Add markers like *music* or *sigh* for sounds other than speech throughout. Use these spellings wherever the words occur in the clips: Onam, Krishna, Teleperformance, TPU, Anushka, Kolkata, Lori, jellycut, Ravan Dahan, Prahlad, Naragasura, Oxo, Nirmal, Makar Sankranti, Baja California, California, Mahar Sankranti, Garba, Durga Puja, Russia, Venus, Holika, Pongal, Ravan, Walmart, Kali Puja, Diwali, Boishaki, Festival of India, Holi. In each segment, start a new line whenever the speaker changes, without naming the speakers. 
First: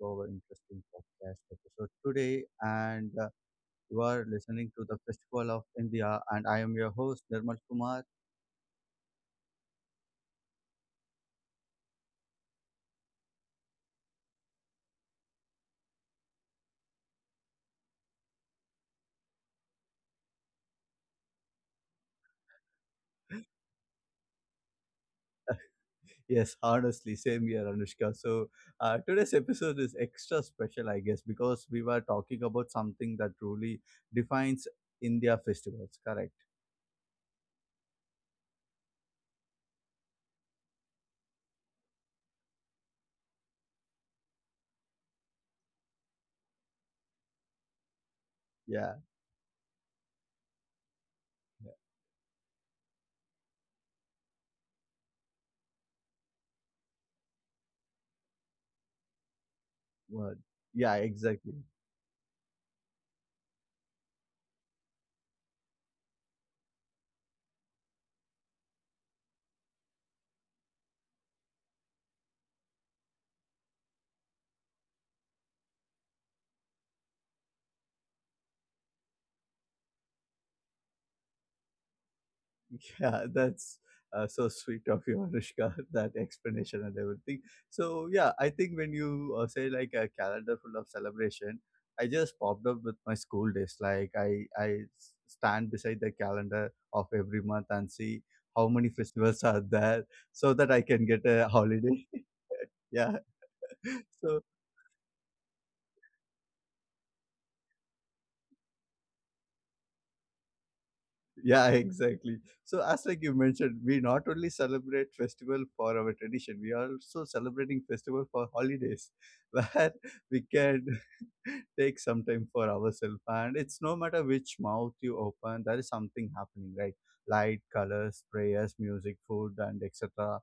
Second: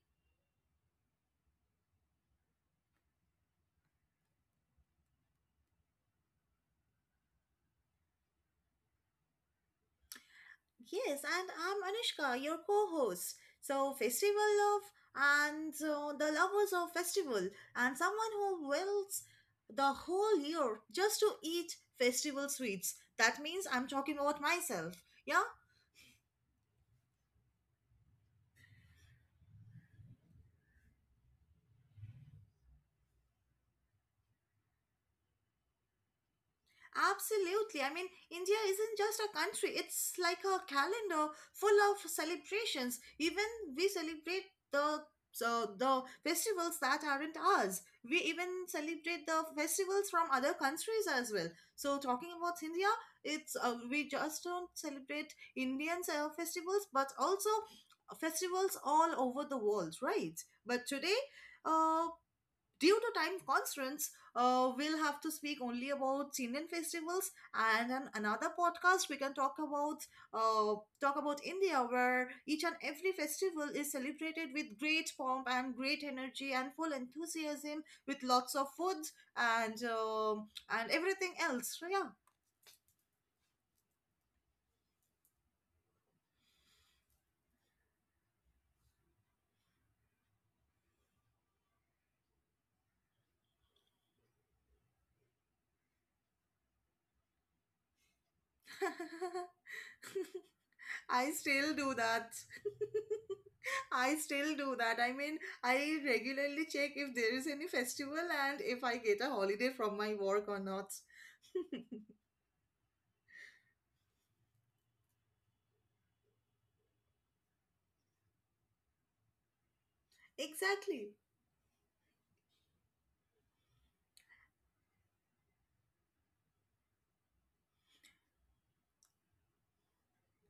to our interesting podcast episode today. And You are listening to the Festival of India, and I am your host Nirmal Kumar.
Yes, and I'm Anushka, your co host. So, Festival Love and the lovers of festival, and someone who wills the whole year just to eat festival sweets. That means I'm talking about myself. Yeah,
Yes, honestly, same here, Anushka. So today's episode is extra special, I guess, because we were talking about something that truly defines India festivals. Correct?
absolutely. I mean, India isn't just a country, it's like a calendar full of celebrations. Even we celebrate the festivals that aren't ours. We even
Yeah.
celebrate the festivals from other countries as well.
Yeah.
So talking about India, it's we just don't celebrate Indian festivals, but also festivals all over the world,
Word.
right?
Yeah,
But today,
exactly.
uh, due to time constraints, we'll have to speak only about Indian festivals, and on another podcast we can talk about uh, India, where each and every festival is celebrated with great pomp and great energy and full enthusiasm, with lots of foods and everything else. So, yeah.
Yeah, that's So sweet of you, Anushka, *laughs* that explanation and everything. So, yeah, I think when you say like a calendar full of celebration, I just popped up with my school days. Like, I stand beside the calendar of every month and see how many festivals are
*laughs*
there so that I can get
I
a
still do
holiday.
that.
*laughs* Yeah.
I
So.
still do that. I mean, I regularly check if there is any festival and if I get a holiday from my work or not.
Yeah, *laughs* exactly, so as like you mentioned, we not only celebrate festival for our tradition, we are also celebrating festival for holidays, *laughs* where we can
Exactly.
*laughs* take some time for ourselves, and it's no matter which mouth you open, there is something happening, right? Light, colors, prayers, music, food, and etc.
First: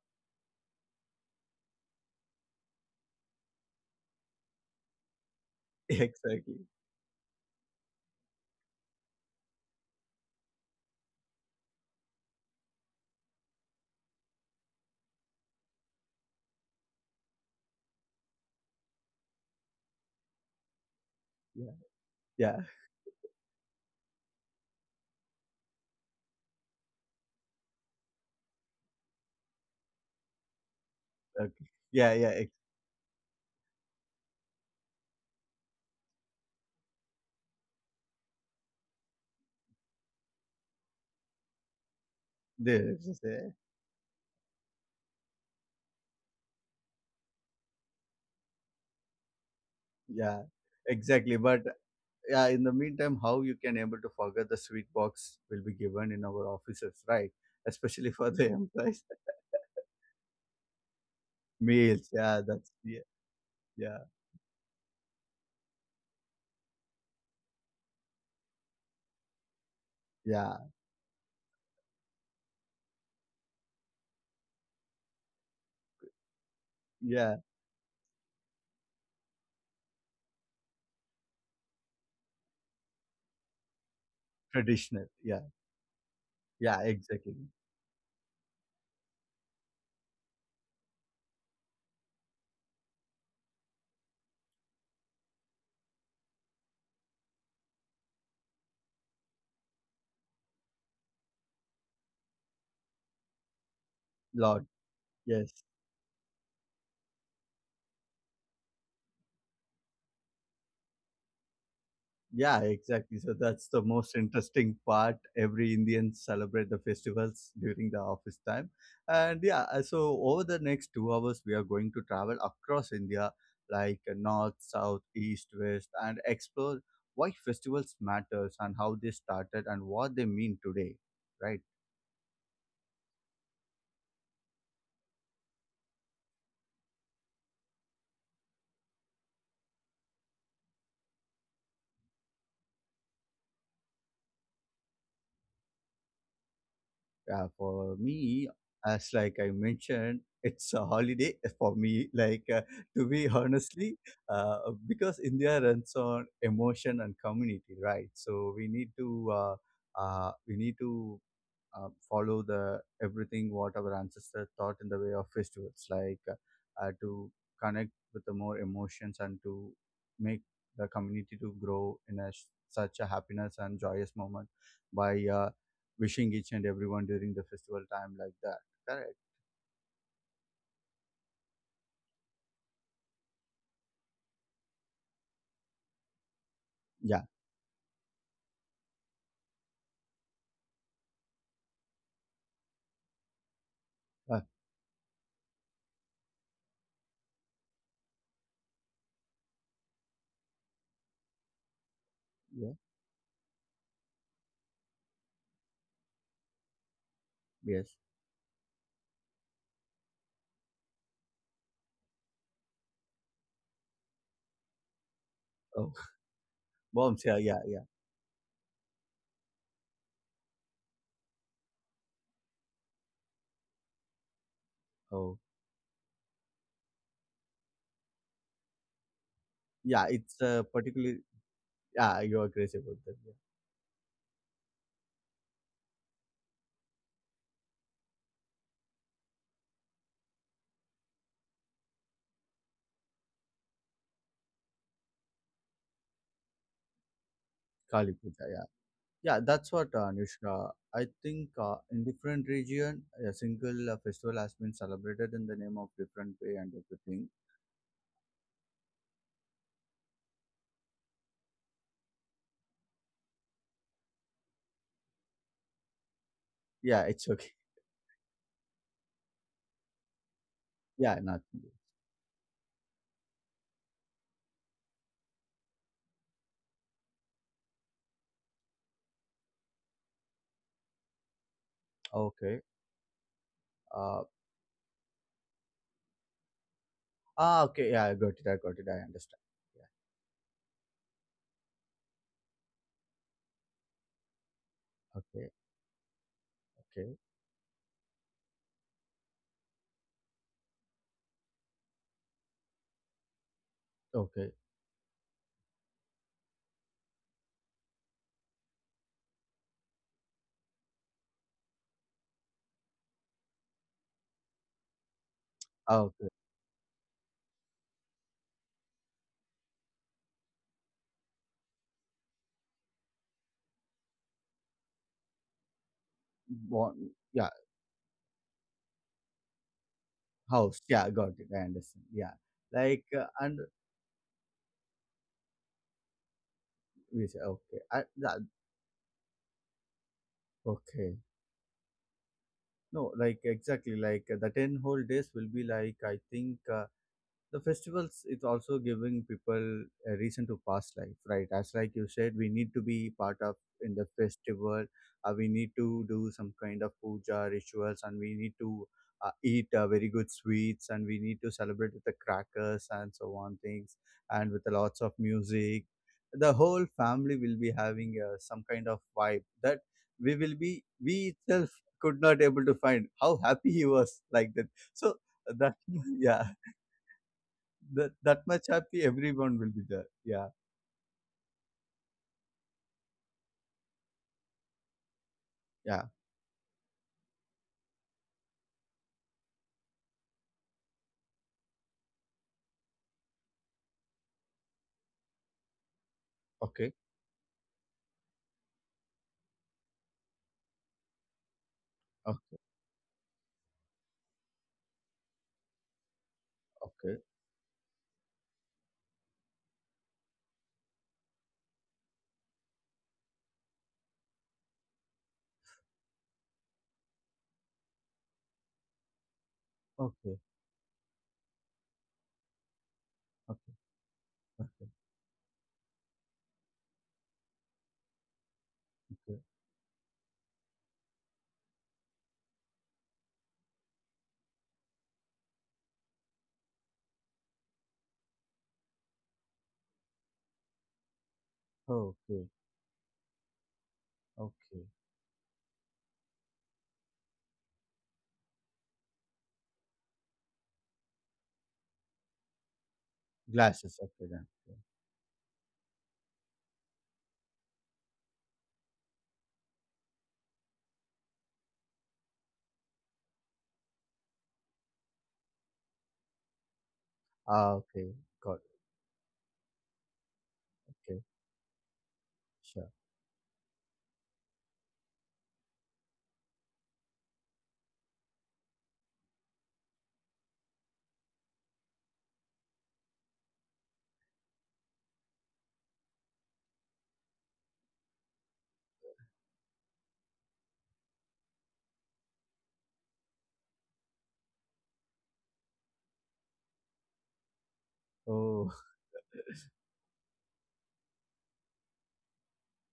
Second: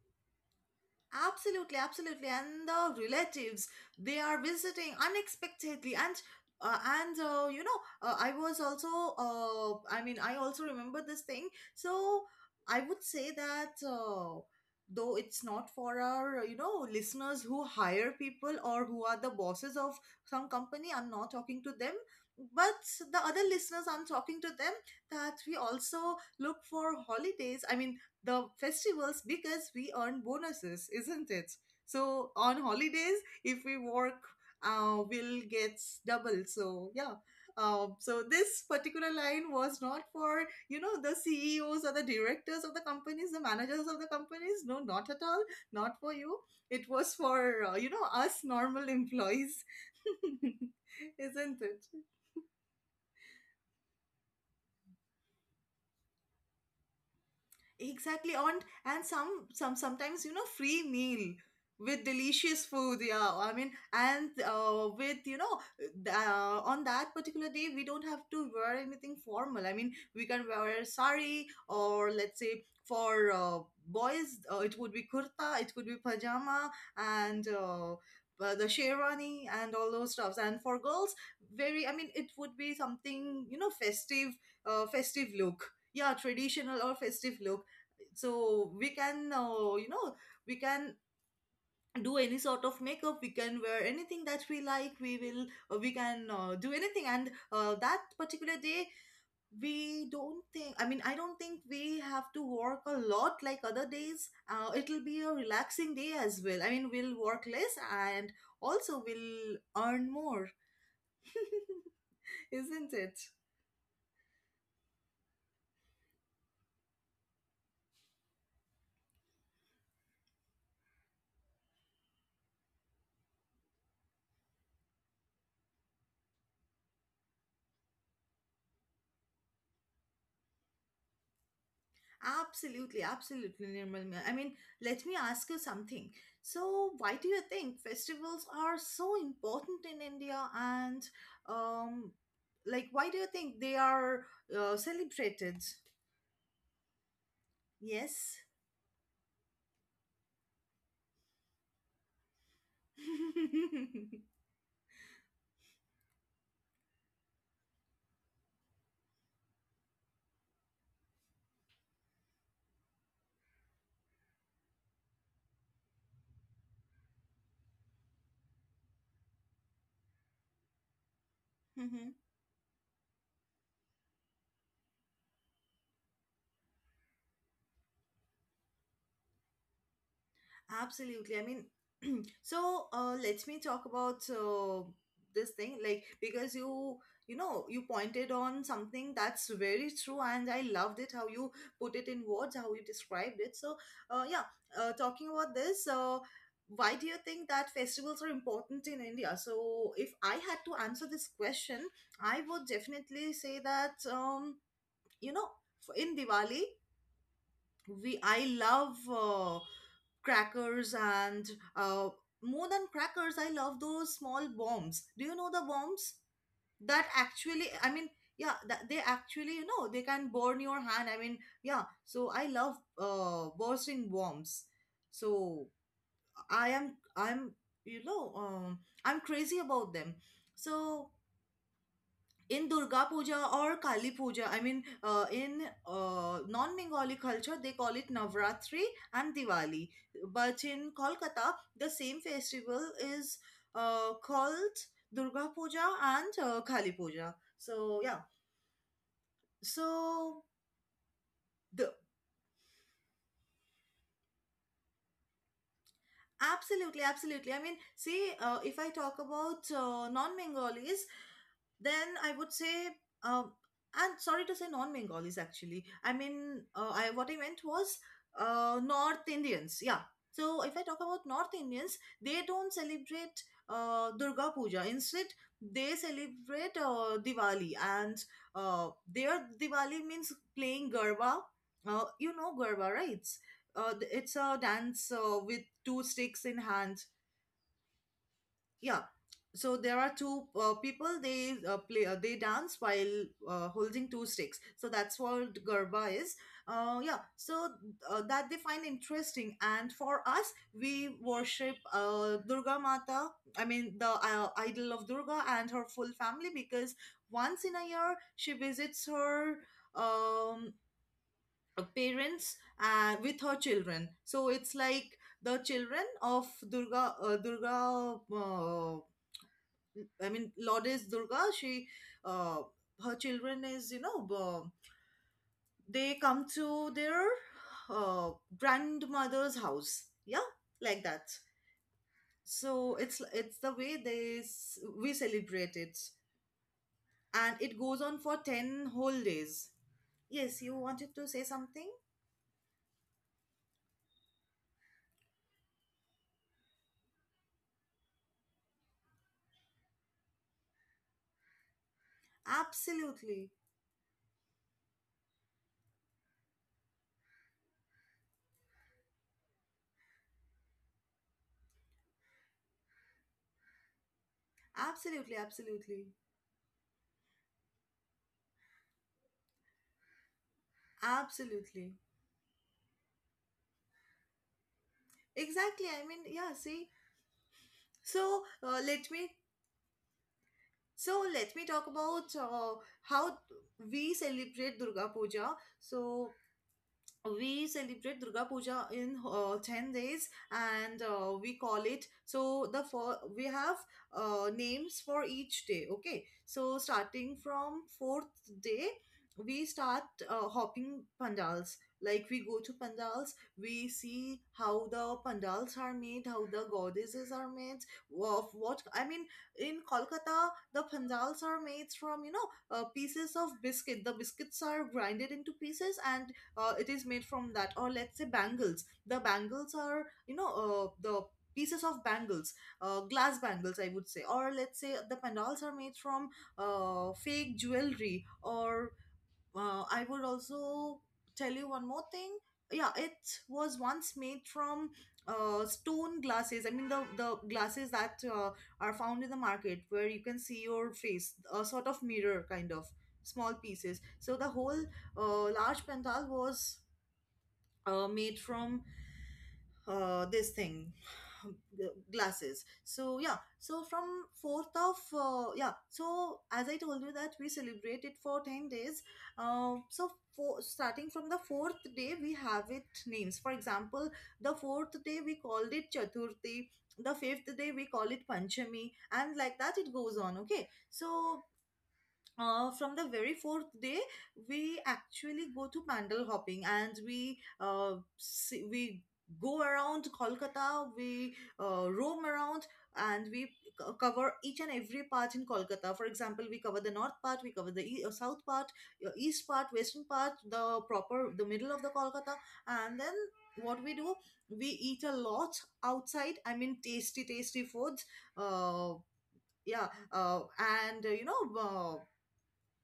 Absolutely, absolutely. And the relatives, they are visiting
*laughs*
unexpectedly.
Exactly.
And You know, I was also I mean, I also remember this thing. So I would say that though it's not for, our you know, listeners who hire people or who are the bosses of some company, I'm not talking to
Yeah,
them.
yeah,
But the other listeners, I'm talking to them that we also look for holidays. I mean, the festivals, because we earn bonuses, isn't it?
okay. Yeah,
So
yeah, ex-
on holidays, if we work, we'll get double. So yeah. So this particular line was not for, you know, the CEOs or the directors of the
this *laughs* is
companies, the
a-
managers of the companies. No, not at all. Not for you. It was for, you know, us normal employees,
yeah,
*laughs*
exactly, but
isn't it?
yeah, in the meantime, how you can able to forget the sweet box will be given in our offices, right? Especially for
Exactly.
the
on
employees.
and some some sometimes you know, free meal
*laughs*
with
Meals, yeah,
delicious
that's yeah,
food. Yeah, I mean,
yeah,
and with you know on that particular day we don't have to wear anything formal. I mean, we
yeah,
can wear sari, or let's say for boys it would be kurta, it could be pajama,
yeah,
and the sherwani and all those stuffs, and for girls very I mean it would be something, you know, festive.
traditional,
Festive
yeah,
look yeah
yeah,
Traditional or
exactly,
festive look. So we can, you know, we can do any sort of makeup, we can wear anything that we like, we will we can do anything. And that particular day we don't think, I mean, I don't think we have to work a lot like other days.
lot,
It'll be a
yes.
relaxing day as well. I mean, we'll work less and also we'll earn more. *laughs*
Yeah,
Isn't
exactly.
it?
So that's the most interesting part. Every Indian celebrate the festivals during the office time. And so over the next 2 hours, we are going to travel across India, like north, south, east, west, and explore why festivals matters and how they started and what they mean today. Right.
Absolutely, absolutely, Nirmal. I mean, let me ask you something. So, why do you think festivals are so important in India, and um, like, why do you think they are celebrated?
Yeah, for me,
Yes.
as like I mentioned, it's a holiday *laughs* for me. To be *laughs*
*laughs*
honestly, uh, because India runs on emotion and community, right? So we need to follow the everything what our ancestors taught in the way of festivals, like to connect with the more emotions and to make the community to grow
Mhm.
in a, s- such a happiness and joyous moment by. Wishing each and everyone during the festival time like that. Correct.
Absolutely. I mean, *clears throat* so let me talk about this thing, like, because you
Yeah.
you know you pointed on something that's very true, and I loved it how you put it in words, how you described it. So
Uh,
yeah, talking about this. Why do you think that festivals are important in India? So, if I had to answer this question, I
yeah.
would definitely say that you know, in Diwali
Yes.
we, I love crackers, and uh, more than crackers, I love those small bombs. Do you know the
Oh,
bombs
*laughs*
that
bombs. Yeah. Yeah.
actually?
Yeah.
I mean, yeah, that they actually, you know, they can burn your hand. I mean, yeah. So I love bursting bombs.
Oh,
So I'm you know, I'm crazy about
yeah.
them.
It's
So
particularly. Yeah, you are
in
crazy about
Durga
that. Yeah.
Puja or Kali Puja, I mean, in non Bengali culture, they call it Navratri and Diwali. But in Kolkata, the same festival is called Durga Puja and Kali Puja. So,
Kali
yeah.
Puja. Yeah. Yeah. That's what,
So,
Anushka. I think in
the
different region, a single festival has been celebrated in the name of different way and
Absolutely,
everything.
absolutely. I mean, see, if I talk about non Bengalis, then I would say, um, and sorry to say, non-Bengalis actually. I mean,
Yeah.
I
It's
what I
okay.
meant was North Indians. Yeah. So if I talk
Yeah.
about North
Nothing.
Indians, they don't celebrate Durga Puja. Instead, they celebrate Diwali, and their Diwali means playing Garba. You know
Okay.
Garba, right?
Uh.
It's a dance with two sticks in hand.
Ah. Okay. Yeah. I got it. I got it.
Yeah,
I understand.
so
Yeah.
there are two people, they play they dance while holding two sticks. So that's
Okay.
what Garba is.
Okay.
Yeah. So that they find interesting, and for us, we worship Durga Mata. I mean the
Okay.
idol of Durga and her full family, because once in a year she visits her um, parents, and with her children. So it's like the children
Okay.
of Durga. I mean, Lourdes Durga, she, uh, her children is, you know, they come
Born.
to their
Yeah.
uh, grandmother's house. Yeah,
House. Yeah,
like
got it.
that.
I understand. Yeah. Like,
So it's
and
it's the way they we celebrate it,
we say, okay.
and it
I,
goes
that,
on for 10 whole days. Yes, you
okay.
wanted to say something?
No, like, exactly. Like, the 10 whole days will be like, I think. The festivals is also giving people a reason to pass life, right? As like you said, we need to be part of
Absolutely,
in the festival, we need to do some kind of puja rituals, and we need to eat very good sweets, and we need to celebrate with the crackers and so on things, and with the lots of
absolutely,
music,
absolutely,
the whole family will be having some kind of vibe that we will be we itself
absolutely.
could not able to find how happy he was like that, so that.
Exactly.
*laughs*
I mean,
Yeah,
yeah. See,
that that
so
much happy, everyone will be there. Yeah.
Let me talk about how we celebrate Durga Puja.
Yeah.
So we celebrate Durga Puja in 10 days, and we call it, so the for we have names for each day. Okay, so
Okay.
starting from fourth day we start hopping pandals, like, we
Okay.
go to pandals, we see how the pandals are made, how the
Okay.
goddesses are made of. What I mean, in Kolkata, the pandals are made from, you know, pieces of biscuit. The biscuits are grinded into pieces, and it is made from that. Or let's say bangles. The bangles are,
Okay.
you know, the pieces of bangles, glass
Okay.
bangles, I would say. Or let's say the pandals are made from fake jewelry. Or
Okay. Okay.
I would also tell you one more thing. Yeah, it was once made from stone glasses, I mean, the glasses that are found in the market where you can see your face, a sort of
Okay.
mirror kind of small pieces. So the
Okay.
whole large pendal was made from this thing, *sighs* glasses. So yeah, so
Glasses.
from
Okay then. Okay.
4th of yeah, so as I told you that we celebrate it for 10 days. So for, starting from the fourth day, we have it names. For example, the fourth day we called it chaturthi, the fifth
Ah,
day we
okay.
call it
Got it.
panchami, and like that it goes on. Okay,
Okay.
so
Sure.
from the very fourth day, we actually go to pandal hopping, and we we go around Kolkata, we roam around, and we cover each and every part in Kolkata. For example, we cover the north part, we cover the south part, east part, western part, the proper, the middle of the Kolkata, and then what we do, we eat a lot outside. I mean, tasty, tasty foods.
Oh,
Uh, yeah, and You know. Uh,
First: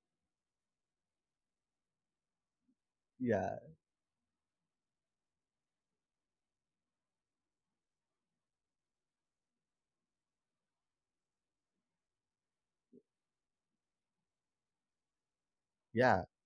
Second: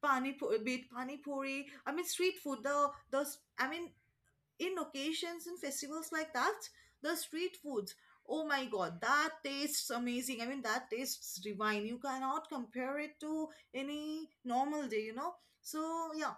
pani pu- Be it pani puri. I mean, street food. The
*laughs*
those.
yeah.
I mean, in occasions and festivals like that, the street foods. Oh my god, that tastes amazing. I mean, that tastes divine. You cannot compare it to any normal day, you know. So
Yeah.
yeah,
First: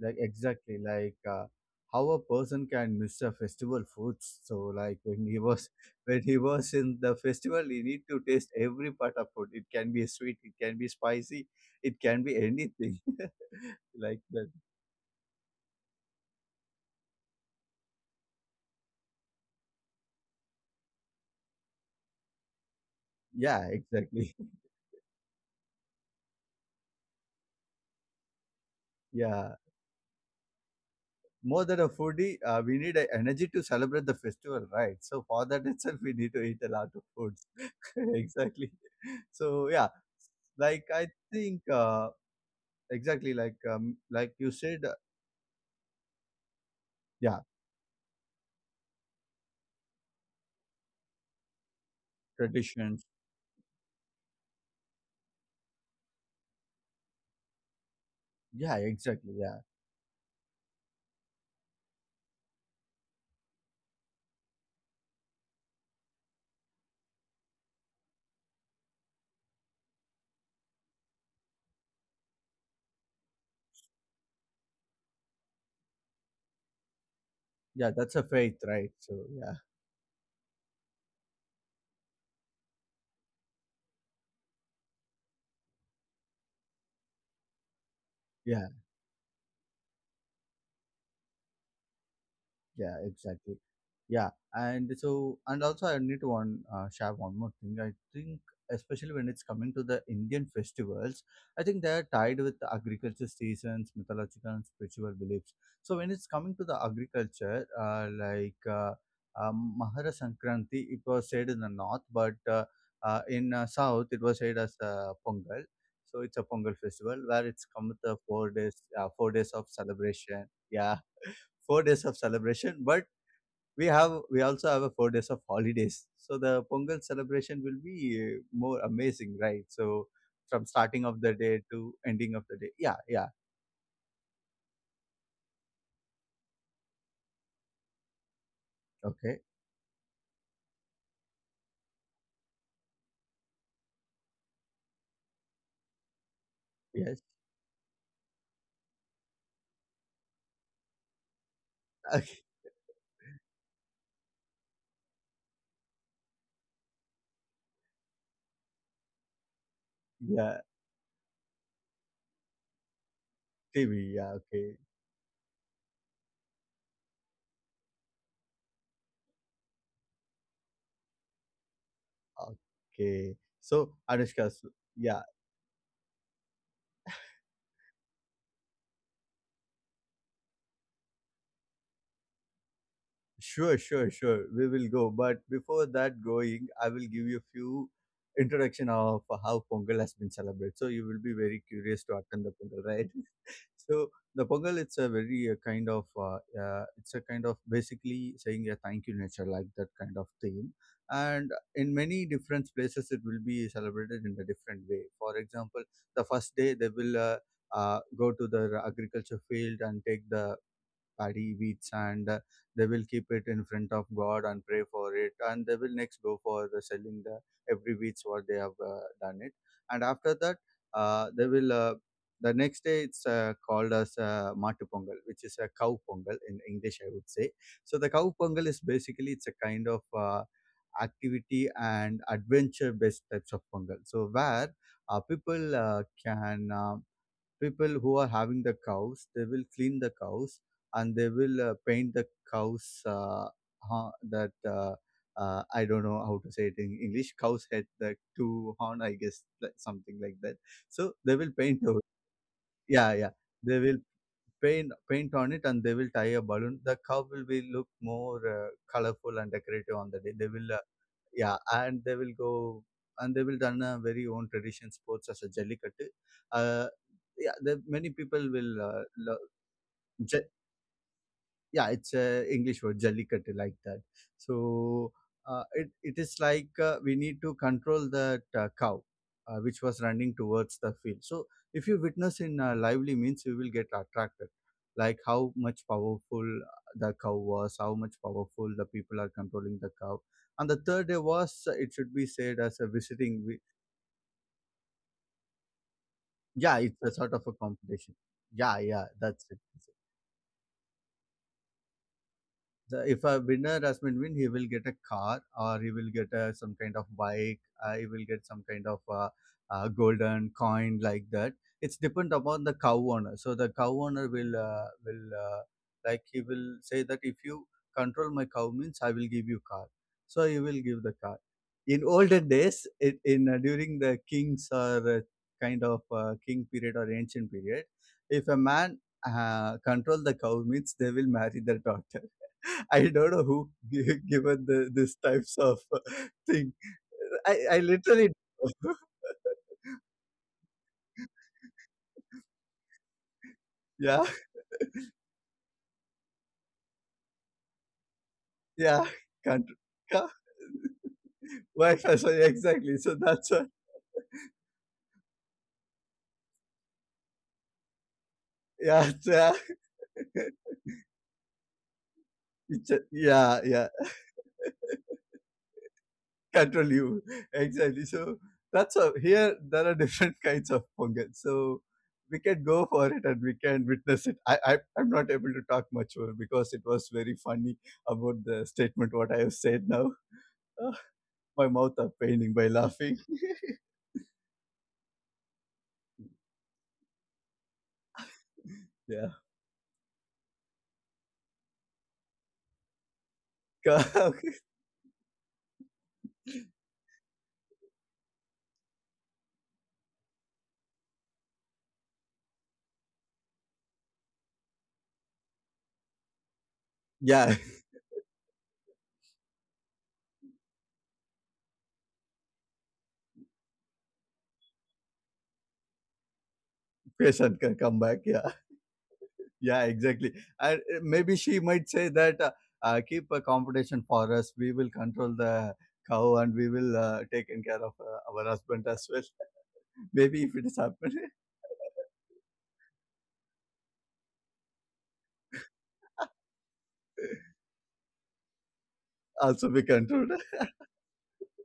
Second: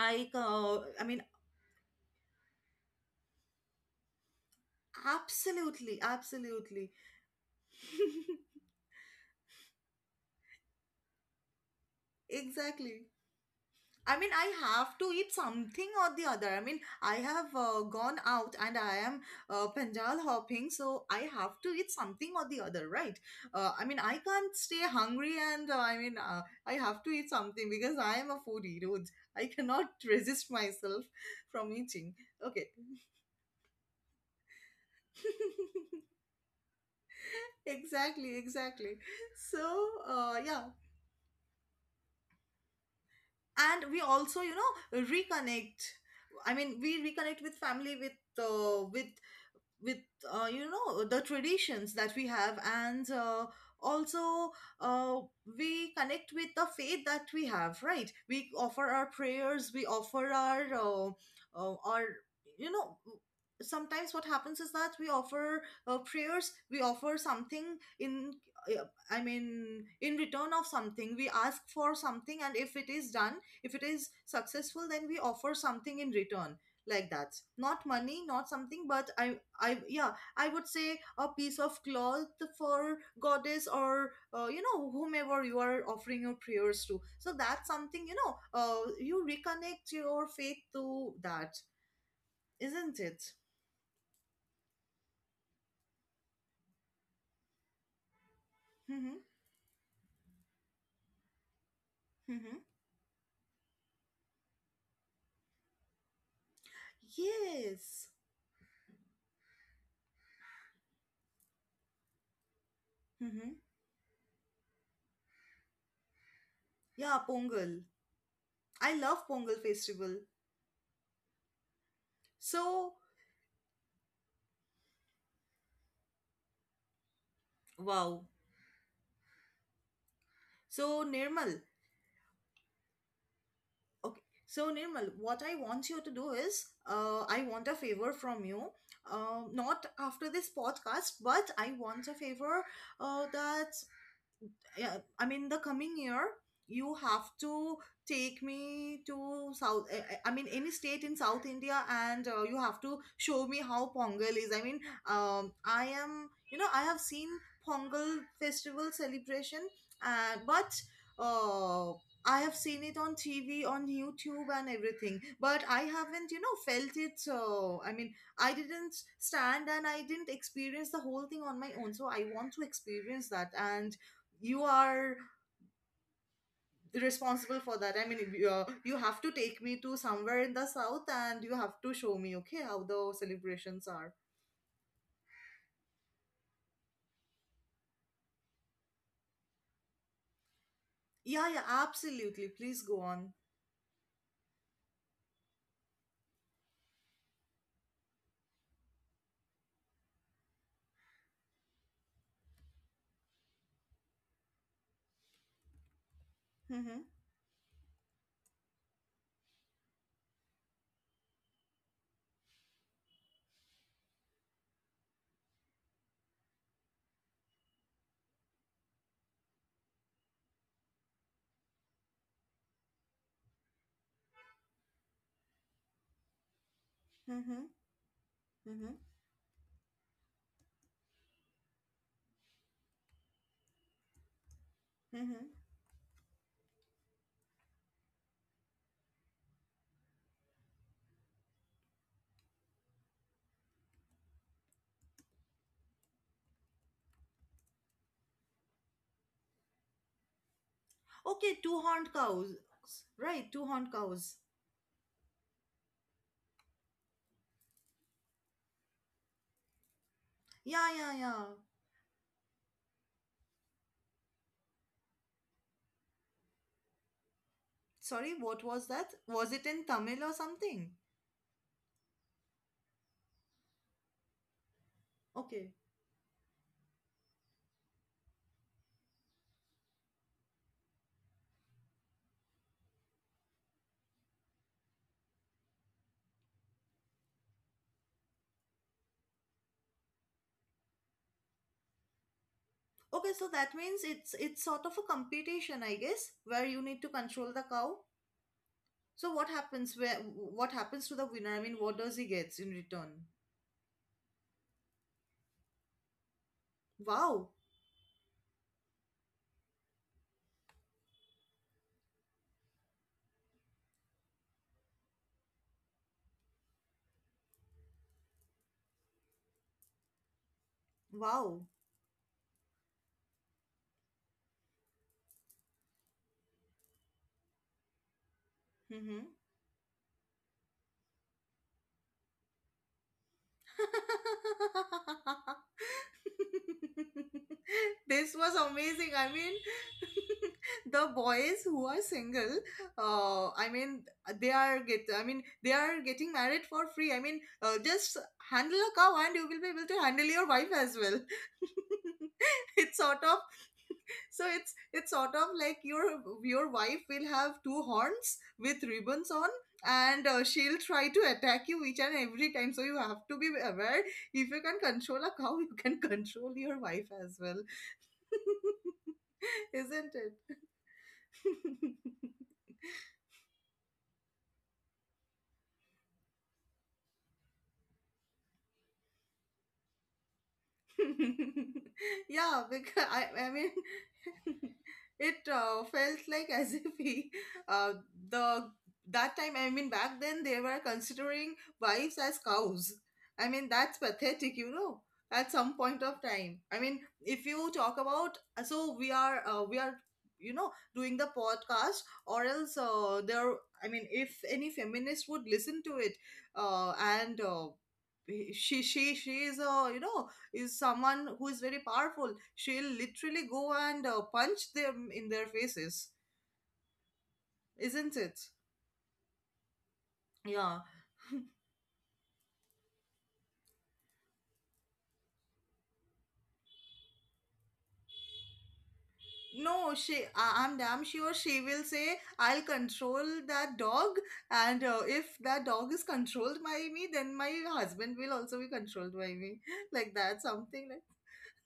Like exactly.
I mean,
How a person can miss a festival foods. So like when he was
absolutely,
*laughs* when he was
absolutely,
in the festival, he need to taste
*laughs*
every part of food. It can be sweet. It can be spicy. It can be
exactly.
anything *laughs*
I
like
mean, I
that.
have to eat something or the other. I mean, I have gone out and I am Panjal hopping, so I have to eat something or the other, right?
Yeah,
I mean, I
exactly. *laughs*
can't stay hungry, and I have to eat something because I am a foodie, dude. I
Yeah.
cannot *laughs* resist myself from
More than a
eating.
foodie,
Okay.
we need a energy to celebrate the festival, right? So for that *laughs*
*laughs*
itself, we need to eat a lot of foods. *laughs*
Exactly,
Exactly.
exactly. So,
So yeah,
yeah.
like I think exactly
And we also,
like
you
you said,
know, reconnect, I mean, we reconnect
yeah,
with family, with uh, with with you know, the traditions that we have, and
traditions.
also uh, we connect with the faith that we have, right? We offer
Yeah,
our
exactly. Yeah,
prayers, we offer our our, you know, sometimes what happens is that we offer prayers, we offer something in uh, I mean, in return of something we ask for something, and if it is done, if it is successful, then we offer something in return, like that. Not
yeah,
money,
that's a
not
faith,
something,
right?
but
So
i
yeah,
I yeah, I would say a piece of cloth for goddess, or you know, whomever you are offering your prayers to. So that's something, you know.
yeah.
You reconnect your faith to that, isn't
Yeah,
it?
exactly. Yeah, and so and also I need to one share one more thing. I think
Mm-hmm.
especially when it's coming to the Indian festivals, I think they are tied
Mm-hmm.
with the agriculture seasons, mythological and spiritual beliefs. So when it's coming to the agriculture,
Yes.
Mahara Sankranti, it was said in the north, but uh, uh,
Mm-hmm.
in uh, south it was said as Pongal. So it's a Pongal
Yeah,
festival where it's
Pongal.
come with the 4 days,
I love
4 days
Pongal
of
festival.
celebration. Yeah, 4 days of celebration,
So
but we also have a 4 days of holidays. So the Pongal celebration will be
wow.
more amazing, right? So from
So
starting of the
Nirmal.
day to ending of the day. Yeah, yeah.
Okay. So, Nirmal, what I want you to do is, I want a favor from you.
Okay.
Not after this podcast, but I want a favor that yeah, I mean, the coming year, you have
Yes.
to take me to South, I mean, any state in South India, and you
*laughs*
have to show me how Pongal is. I mean, I am, I have seen Pongal festival celebration, but
Yeah.
uh, I have seen it on TV, on
TV. Yeah.
YouTube, and
Okay.
everything, but I haven't, felt it. So, I mean, I didn't stand and I didn't experience the whole thing on my own. So, I want to experience that.
Okay.
And
So
you
Anushka. So-
are
Yeah.
responsible for that. I mean, you have to take me to somewhere in the south and you have to show me, okay, how the
Sure.
celebrations are.
Sure. Sure. We will go. But before that going, I will give you a few introduction of how Pongal has been celebrated. So you will be
Yeah, yeah,
very curious to
absolutely.
attend the
Please
Pongal,
go
right?
on.
*laughs* So the Pongal, it's a very it's a kind of basically saying a thank you nature, like that kind of theme. And in many different places, it will be celebrated in a different way. For example, the first day they
Mm-hmm,
will go to the agriculture field and take the paddy wheats and they will keep it in front of God and pray for it, and they will next go for the selling the every wheats what they have done it, and after that they will, the next day it's called as matu pongal, which is a cow pongal in English I would say.
mm-hmm,
So the cow pongal is
mm-hmm,
basically it's a kind of uh, activity and adventure based types of pongal, so where uh,
mm-hmm.
people uh, can uh, people who are having the cows, they will clean the cows and they will paint the cows ho- that I don't know how to say it in English, cow's head, the two horn I guess, like something like that. So they
Okay,
will
two
paint over.
horned cows.
Yeah, yeah.
Right, two
They
horned
will
cows.
paint on it, and they will tie a balloon, the cow will be look more colorful and decorative on the day they will
Yeah,
uh,
yeah, yeah.
yeah, and they will go, and they will done a very own tradition sports as a jellycut. Uh, yeah, the, many
Sorry,
people
what was
will
that?
lo-
Was it in Tamil or something?
yeah, it's a english word jellicut like that. So
Okay.
it, it is like we need to control that cow which was running towards the field, so if you witness in lively means, you will get attracted, like how much powerful the cow was, how much powerful the people are controlling the cow, and the third day was it should be said as a
Okay, so
visiting we-
that means it's sort of a competition, I guess, where you
yeah,
need to
it's a sort
control
of
the
a
cow.
competition, yeah, yeah,
So
that's it.
what happens to the winner? I mean, what does he gets in
The,
return?
if a winner has been win, he will get a car, or he will get a, some kind of
Wow.
bike, he will get some kind of golden coin like that. It's depend upon the cow owner, so the cow owner will, like he will say that if you control my cow means I will give you car, so he will give the car.
Wow.
In olden days it, in during the kings or kind of king period or ancient period, if a man
Mm-hmm.
control the cow means they will marry the *laughs* daughter. I don't know who gi- *laughs* given the, this types of thing. I
*laughs* This
literally
was
don't know.
amazing.
*laughs*
I mean, *laughs* the boys who are single, I mean,
Yeah,
they are get. I mean, they are getting married for free. I mean, just handle a cow
yeah,
and you will be
can't,
able to handle
yeah.
your wife as well.
*laughs* Wi-Fi sorry
*laughs* It's
exactly
sort
so
of
that's what
so it's sort of like your wife will have two horns with
yeah,
ribbons on,
yeah
and she'll try to attack you each and every time,
*laughs*
so you
it's a-
have to be
yeah, yeah,
aware. If you can control a cow, *laughs* you can control your
control
wife
you
as
*laughs*
well.
exactly so that's a, here
*laughs*
there are
Isn't
different *laughs* kinds of fungal, so
it? *laughs*
we can go for it and we can witness it, I I'm not able to talk much more because it was very funny about the statement what I have said now. *laughs* My mouth are
*laughs*
paining
Yeah,
by
because
laughing.
*laughs* it felt like as *laughs* if he, uh, the that
Yeah.
time, I mean, back then they were considering wives as cows. I mean, that's
*laughs*
pathetic,
Okay.
you know. At some point of time, I mean, if you talk about so we are you know doing the podcast, or else there, I mean, if any feminist would listen to it and
Yeah,
she is a, you know, is someone who is very powerful. She'll literally go and punch them in their faces,
*laughs* patient can come
isn't
back,
it?
yeah, yeah, exactly.
Yeah.
And maybe she might say that keep a competition for us, we will control the cow, and we will take in care of our husband as well.
No, she.
Maybe if it
I'm
has
damn
happened,
sure she
*laughs*
will say, "I'll control that dog, and if that dog is controlled by me, then my husband will also be controlled by me."
also be
*laughs* Like
controlled.
that,
*laughs*
something like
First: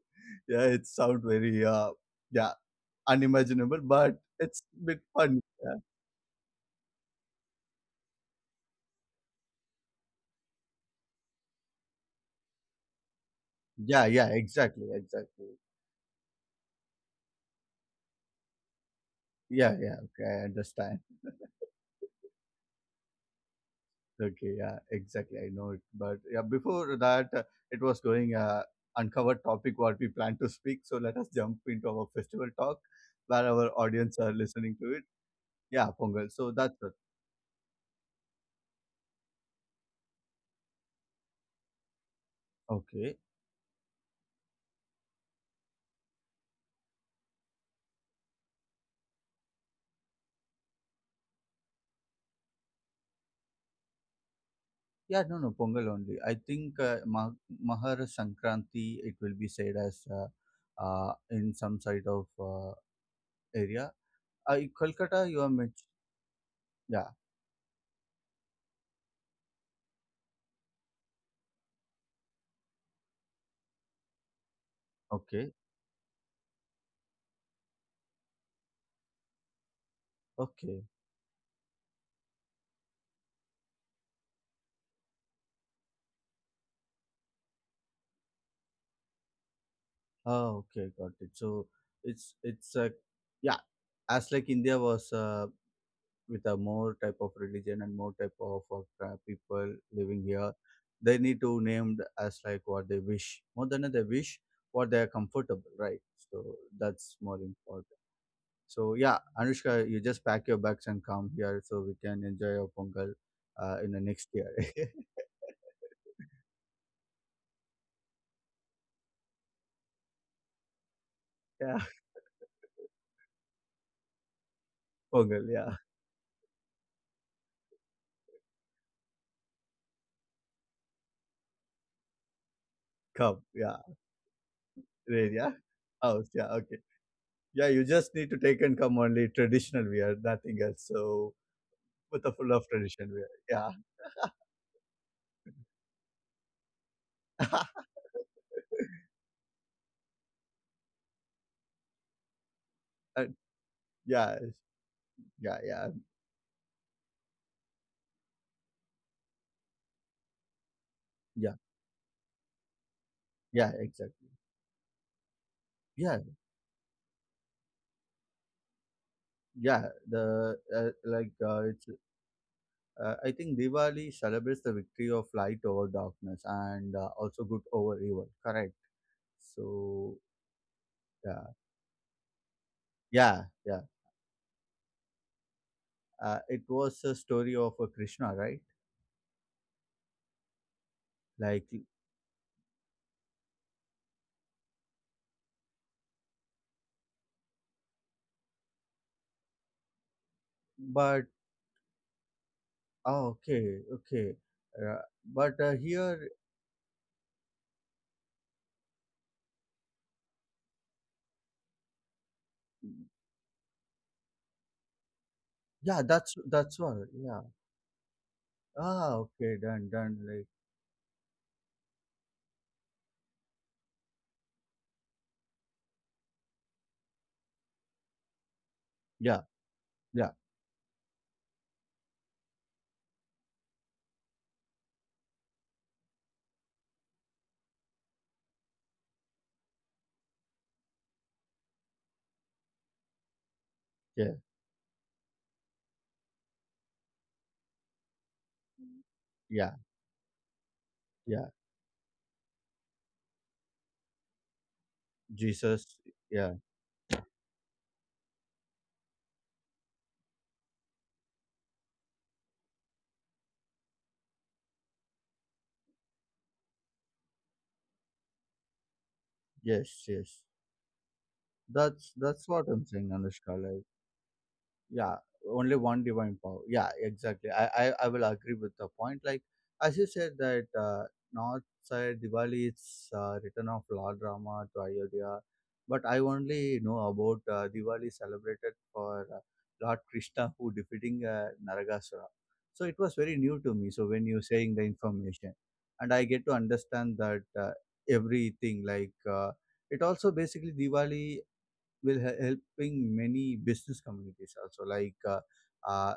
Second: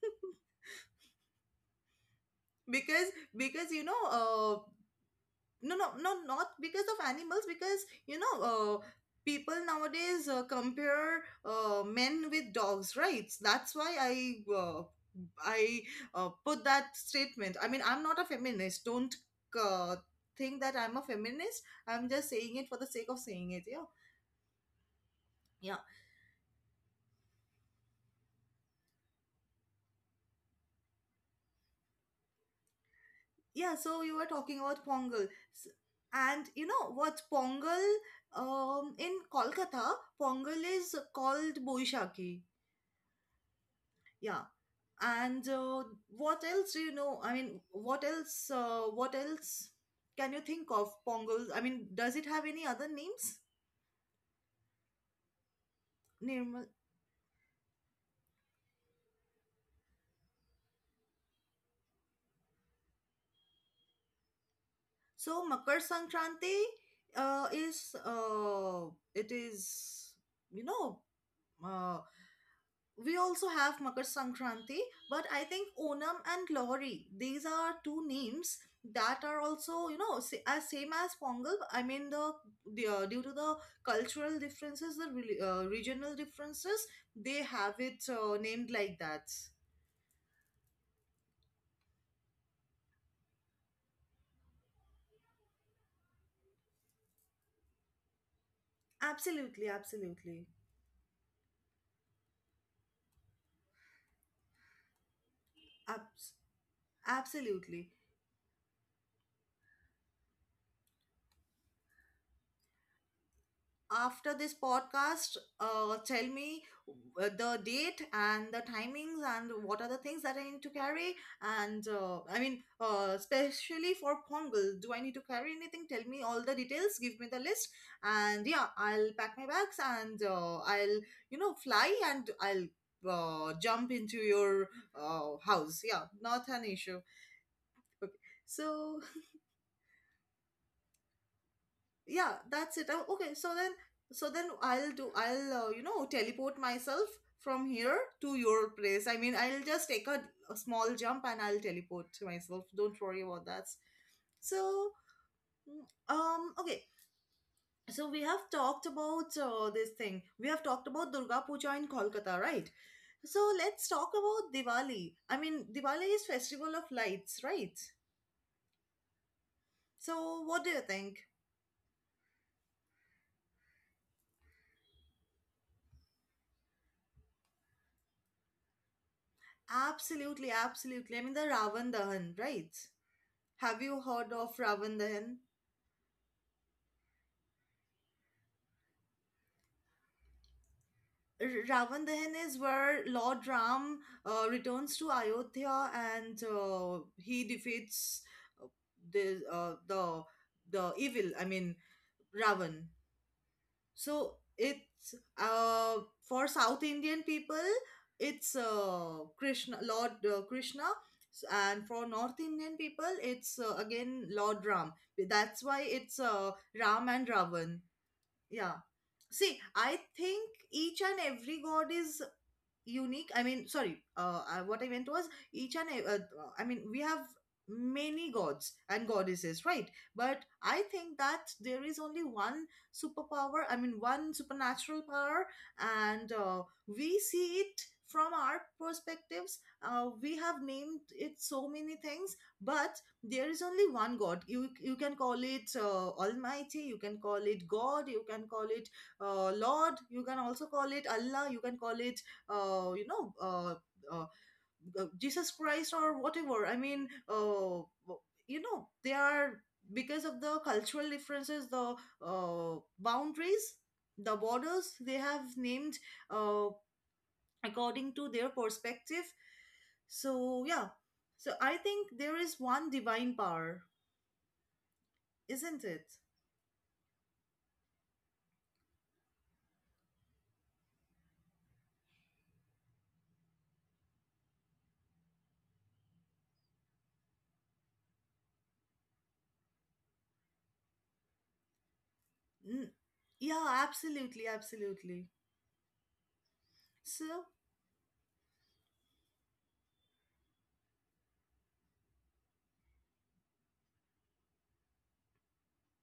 *laughs*
Yeah, it sounds very, yeah,
because because
unimaginable,
you know,
but it's a bit funny.
no,
Yeah,
no, no, not because of animals, because you know, uh, people nowadays compare men with dogs, right? that's why
yeah, yeah,
i uh,
exactly, exactly.
i uh, put that statement. I mean, I'm not a feminist, don't
Yeah, yeah.
uh,
Okay, I
think that
understand.
I'm a feminist. I'm just saying it for the sake of saying it. Yeah,
Okay, yeah, exactly. I know it,
yeah.
but yeah, before that, it was going uncovered topic what we plan to speak. So let us jump into our festival talk, where our
Yeah, so
audience
you were
are
talking
listening to
about
it.
Pongal. S-
Yeah, Pongal. So
and you
that's it.
know what Pongal, in Kolkata, Pongal is called Boishaki.
Okay.
Yeah. And what else do you know? I mean, what else can you think of Pongal? I mean, does it have any other names?
Yeah, no, no, Pongal only. I
Normal.
think uh, Ma- Mahar Sankranti, it will be said as in some side of area. In Kolkata,
So
you are
Makar
mentioned.
Sankranti
Yeah,
is it is you know, uh, we also have Makar Sankranti, but I
okay,
think Onam and Lori, these are two names that are also, you know, as same
okay.
as Pongal. I mean, the due to the cultural differences, the regional differences, they have it named like that.
Oh, okay, got it. So it's yeah, as like India was with a more type of religion and more type of
Absolutely,
people living
absolutely.
here, they need to named as like what they wish. More than they wish, what they are comfortable, right?
Abs-
So that's more
Absolutely.
important. So yeah, Anushka, you just pack your bags and come here so we can enjoy your Pongal in the
After
next
this
year.
podcast, tell me the date and the timings and what are the things that I need to carry,
*laughs* Yeah,
and I mean, especially for Pongal, do I need to
Pongal,
carry
yeah.
anything? Tell me all the details, give me the list. And yeah, I'll pack my bags and I'll, you know, fly and I'll
Come, yeah.
jump into your
Rain, yeah.
house. Yeah,
House,
not
yeah,
an
okay.
issue.
Yeah, you
Okay,
just need to take and
so
come only traditional wear, nothing else. So with
yeah,
a full of
that's it. Oh,
tradition
okay,
wear. Yeah.
so then I'll do I'll you know, teleport myself from
*laughs*
here to your place. I mean, I'll just take a small jump and I'll teleport to myself, don't worry
And
about that.
yeah,
So
yeah, yeah,
okay, so we have talked about Durga
yeah,
Puja in Kolkata, right? So
yeah,
let's talk
exactly.
about Diwali. I mean, Diwali
Yeah,
is festival of lights, right?
yeah.
So
The
what do you think?
it's. I think Diwali celebrates the victory of light over darkness and also good over evil. Correct. So
Absolutely, absolutely. I mean, the
yeah,
Ravan Dahan, right?
yeah,
Have
yeah.
you heard of Ravan Dahan?
It was a story of a Krishna, right? Like,
Ravan Dahan is where Lord Ram returns to Ayodhya and he defeats uh, the uh, the the evil.
but
I mean, Ravan.
oh, okay,
So
okay. Uh,
it's
but here,
for South Indian people, it's Krishna, and for North Indian people, it's again Lord Ram. That's why
yeah,
it's
that's
Ram
all.
and
Yeah.
Ravan. Yeah.
Ah,
See,
okay, done,
I
done.
think
Like,
each and every god is unique. I mean, sorry, what I meant was each and ev- I mean, we have many gods and
yeah,
goddesses, right?
yeah,
But I think that there is only one superpower. I mean, one supernatural power. And we see it from our perspectives. We have named it so many things, but there is only one
yeah,
god. You can call it almighty, you can call it god, you can call it
yeah,
lord, you can also call it Allah,
yeah.
you can call it uh, you know uh, uh, Jesus Christ,
Jesus,
or
yeah,
whatever. I mean, you know, they are, because of the cultural differences, the boundaries, the borders, they have named uh, according to their perspective.
yes, yes.
So yeah, so I think there
That's
is
what I'm
one
saying,
divine
Anushka.
power,
Like. Yeah, only
isn't
one
it?
divine power, yeah, exactly. I will agree with the point, like as you said that north side Diwali is return of Lord Rama to Ayodhya, but I only know about Diwali celebrated for Lord Krishna who defeating Naragasura. So it
N-
was very new to
yeah,
me. So when you
absolutely,
saying the
absolutely.
information and I get to understand that
So
everything, like it also basically Diwali will helping many business communities also, like uh,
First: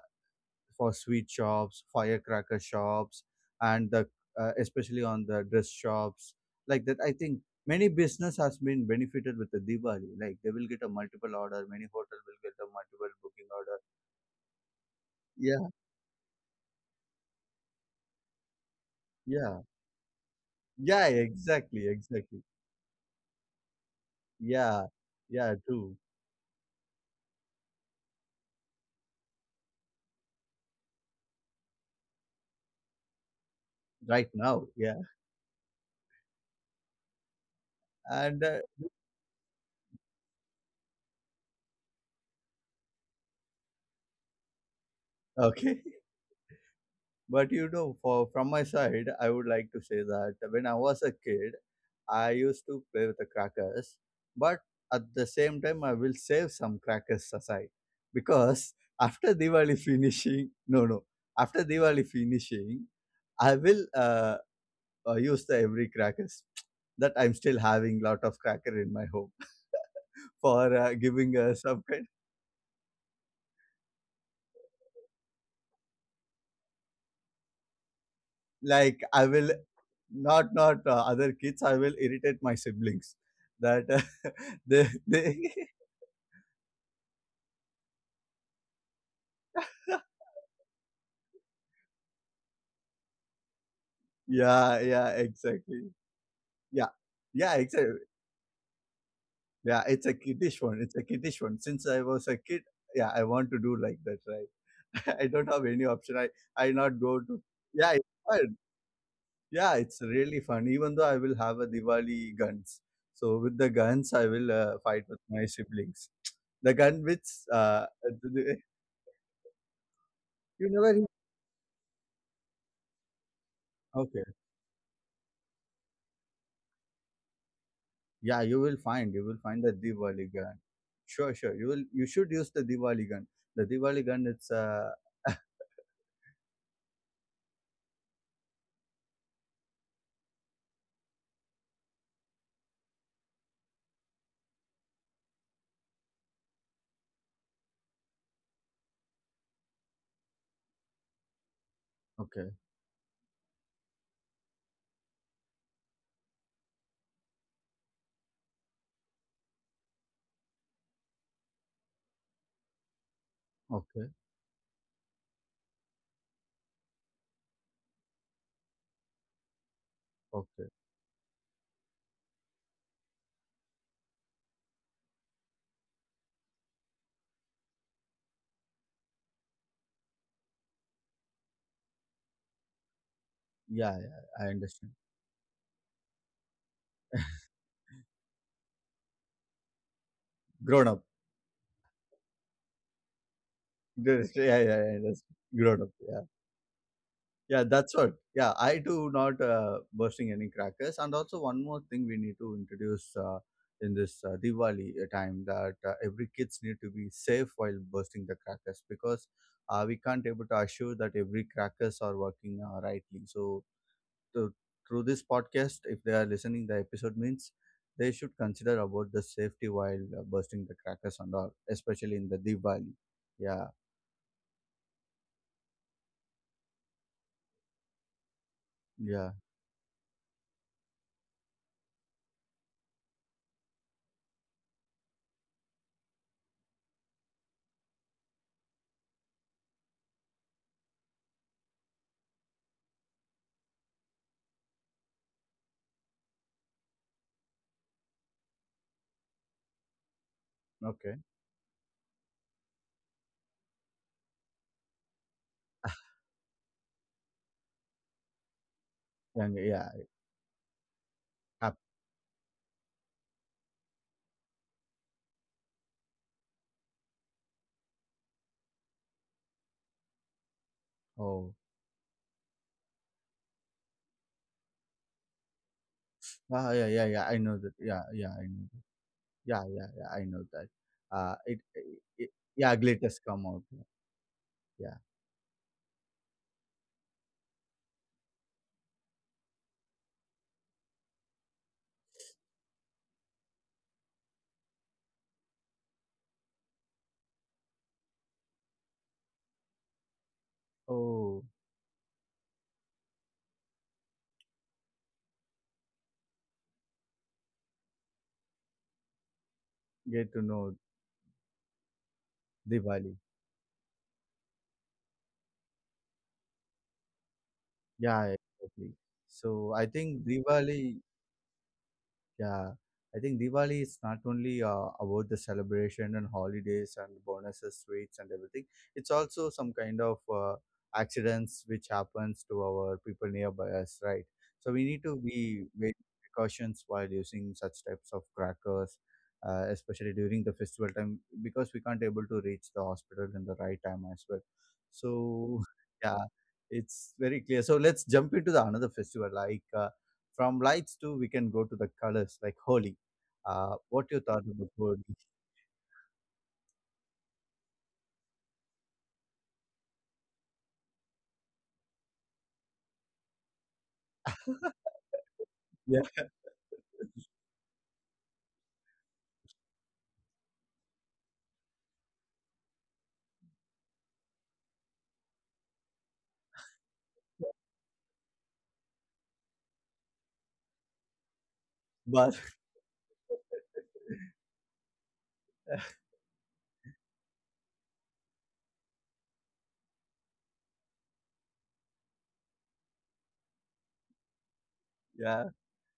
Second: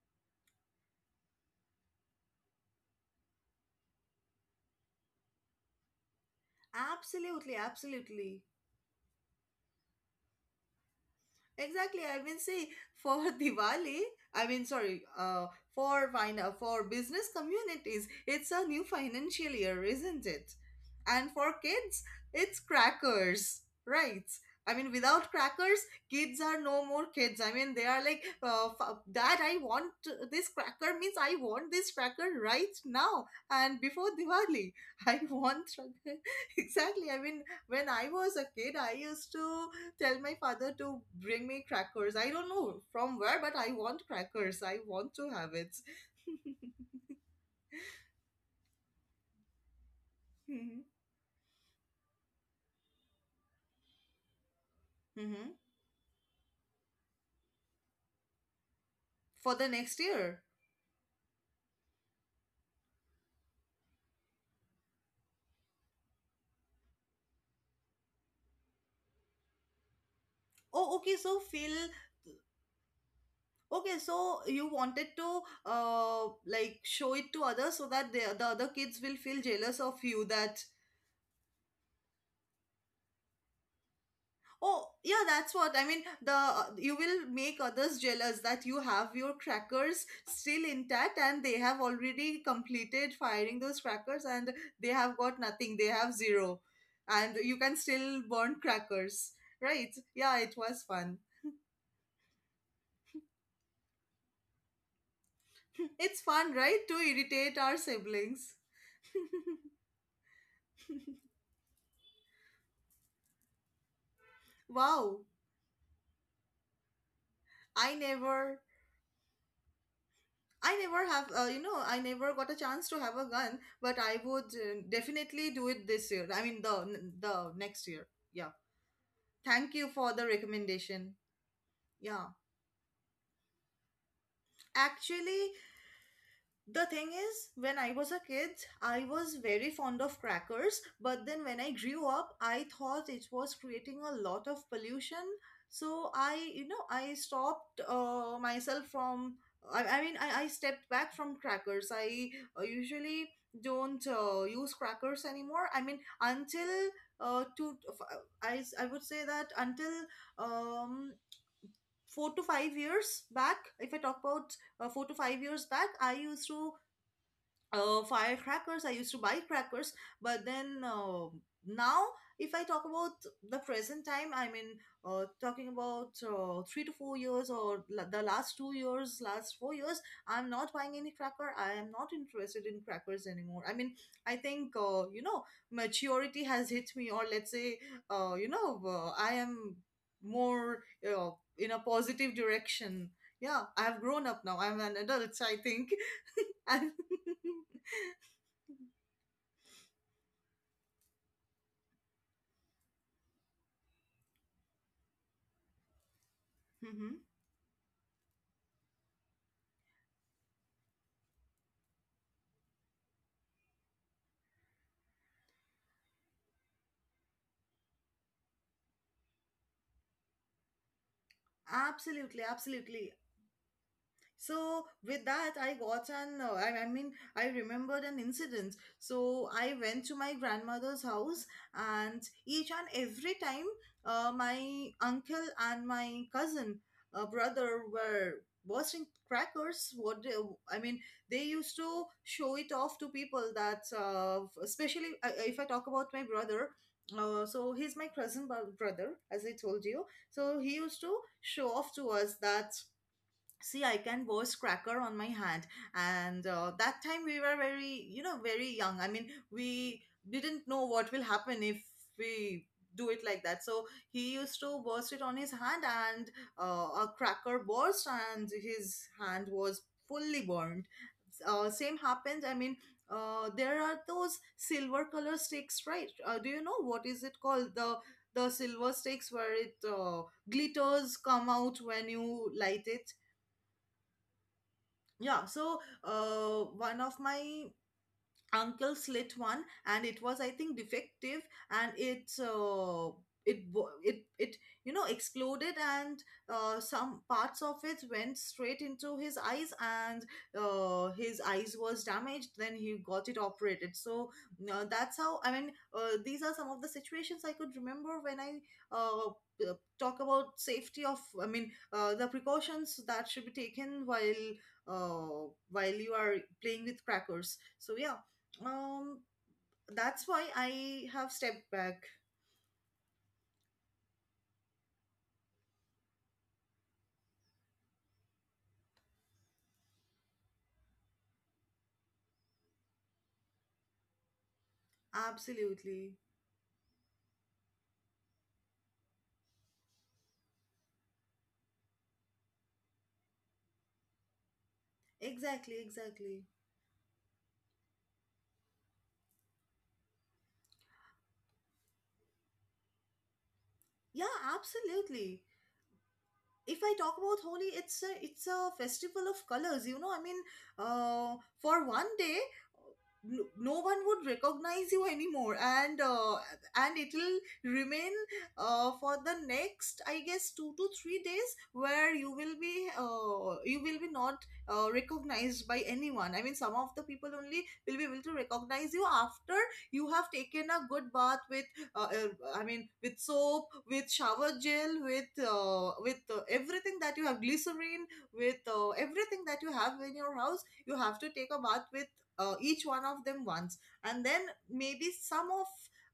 for sweet shops, firecracker shops, and the especially on the dress shops, like that, I think
absolutely,
many business
absolutely.
has been benefited with the Diwali, like they will get a multiple order, many
Exactly.
hotel
I
will
mean,
get a
see,
multiple
for
booking
*laughs*
order.
Diwali, I mean, sorry,
Yeah,
for business communities, it's a new
yeah,
financial year, isn't it?
yeah,
And for
exactly,
kids,
exactly.
it's crackers, right?
Yeah,
I mean, without
yeah
crackers,
too.
kids are no more kids. I mean, they are like, Dad, I want to- this cracker means I want this cracker right now and before
Right now,
Diwali.
yeah.
*laughs* I want. *laughs* Exactly. I mean, when I
And
was a kid, I used to tell my father to bring me crackers. I don't know from where, but I want crackers. I want to have
okay.
it.
But you know, for from my side, I would like to say that when I was a
Hmm.
kid, I used to play with the crackers, but at the same time,
Hmm.
I will save some crackers aside because *laughs* after Diwali
For the next
finishing,
year.
no, no, after Diwali finishing, I will use the every crackers that I'm still having lot of cracker in my home *laughs* for
Oh,
giving
okay. So
some
Phil,
kind.
okay. So you wanted to like show it to others so that the other kids
Like
will
I
feel
will
jealous of you that
not other kids, I will irritate my siblings, that
Oh,
*laughs* they
yeah, that's
they
what I mean. The you will make others jealous that you have your crackers
*laughs*
still intact and they have already completed firing those crackers and they
yeah,
have
yeah,
got nothing. They
exactly.
have zero.
Yeah,
And you can
yeah,
still
exactly.
burn crackers. Right.
Yeah, it's
Yeah,
a
it was
kiddish one,
fun.
it's a kiddish one. Since I was a kid, yeah, I want to do like that, right? *laughs* i don't have any
It's
option i
fun, right,
i
to
not go
irritate
to.
our
Yeah, it's
siblings.
fun. Yeah, it's really fun. Even though I will have a Diwali guns, so with the guns I will
Wow.
fight with my siblings, the gun which
I
uh,
never
*laughs*
I
you
never
never.
have, you know, I never got a chance to have a gun, but I
Okay.
would definitely do it this year. I mean, the next year. Yeah.
Yeah, you will find, you will
Thank
find
you
the
for the
Diwali gun.
recommendation.
Sure, sure. You will,
Yeah.
you should use the Diwali gun. The Diwali gun, it's uh,
Actually, the thing is when I was a kid, I was very fond of crackers, but then when I grew up, I thought it was creating a lot of pollution. So I, you know, I stopped myself from I mean, I stepped back from crackers. I
okay,
usually don't use crackers anymore. I mean, until two I would say that until um, 4 to 5 years back. If I talk
okay,
about 4 to 5 years back, I used to firecrackers. I used to buy crackers, but then
okay.
now, if I talk about the present time, I mean, talking about 3 to 4 years, or the last 2 years, last 4 years, I'm not buying any cracker. I am not interested in crackers anymore. I mean,
Yeah,
I
yeah,
think
I understand.
you know, maturity has hit me, or let's say, you know, I am more
Grown up. *laughs*
in a positive direction. Yeah, I have grown up now.
Yes.
I'm
Yeah,
an
yeah, I
adult, I
understand.
think. *laughs*
Grown up. Yeah.
And *laughs*
Yeah, that's what. Yeah, I do not bursting any crackers. And also one more thing we need to introduce in this Diwali time, that every kids need
mm-hmm.
to be safe while bursting the crackers, because we can't able to assure that every crackers are working rightly. So to- through this podcast, if they are listening the episode, means they should consider about the safety while bursting the crackers and all, especially
Absolutely,
in the
absolutely.
Diwali. Yeah,
So with that, I got an I mean, I remembered an incident. So
yeah,
I went to my grandmother's house, and each and every time, my uncle and my cousin, brother were bursting crackers. What they, I mean, they used to show it off to people that, especially if I talk about my brother. So he's my cousin brother, as I told you. So he used to
okay,
show off to us that see, I can burst cracker on my hand and that time we were very very young. I mean,
yeah,
we
yeah.
didn't know what will happen if
Yeah.
we do it like that. So he used to burst it on his hand and a cracker burst and his hand was fully burned.
Oh,
Same happened. I mean, there are those silver color sticks, right? Do you know
ah,
what
yeah,
is
yeah,
it
yeah. I
called?
know that.
the
Yeah,
the
yeah, I know.
silver
That.
sticks where it
Yeah, yeah, yeah. I know that.
glitters come
Uh,
out
it, it,
when
it
you light
yeah,
it.
glitters come out. Yeah. Yeah.
Yeah, so one of my uncle slit one and it was, I think, defective and it wo- it you know exploded, and some parts of it went straight into his eyes, and his
Oh,
eyes was damaged. Then he got it operated. So that's how, I mean, these are some of the situations I could remember when I uh, uh, talk
get to
about
know
safety of, I mean, the precautions that
Diwali.
should be taken while you are playing with crackers. So yeah,
Yeah, exactly.
um,
So I
that's
think
why I
Diwali,
have stepped back.
yeah, I think Diwali is not only about the celebration and holidays and bonuses, sweets and everything. It's also some kind of accidents which happens to our people nearby us, right? So we need to be very
Absolutely.
precautions while using such types of crackers, especially during the festival time, because we can't able to reach the hospital in the right time as well. So
Exactly,
*laughs* yeah,
exactly.
it's very clear. So let's jump into the another festival, like. From lights too, we can go to the colors like Holi. What you
Yeah,
thought about Holi?
absolutely. If I talk about Holi, it's a festival of colors, you know. I mean, uh, for one day, no one would recognize you anymore,
*laughs* Yeah,
and it'll remain for the next, I guess, 2 to 3 days, where you will be not recognized by anyone. I mean, some of the people only will be able to recognize you after you have taken a good bath with uh, uh,
but
I mean, with soap, with shower gel, with everything that you have, glycerine, with everything that you have in your house. You have to take a bath with each one of them once, and then maybe some
yeah,
of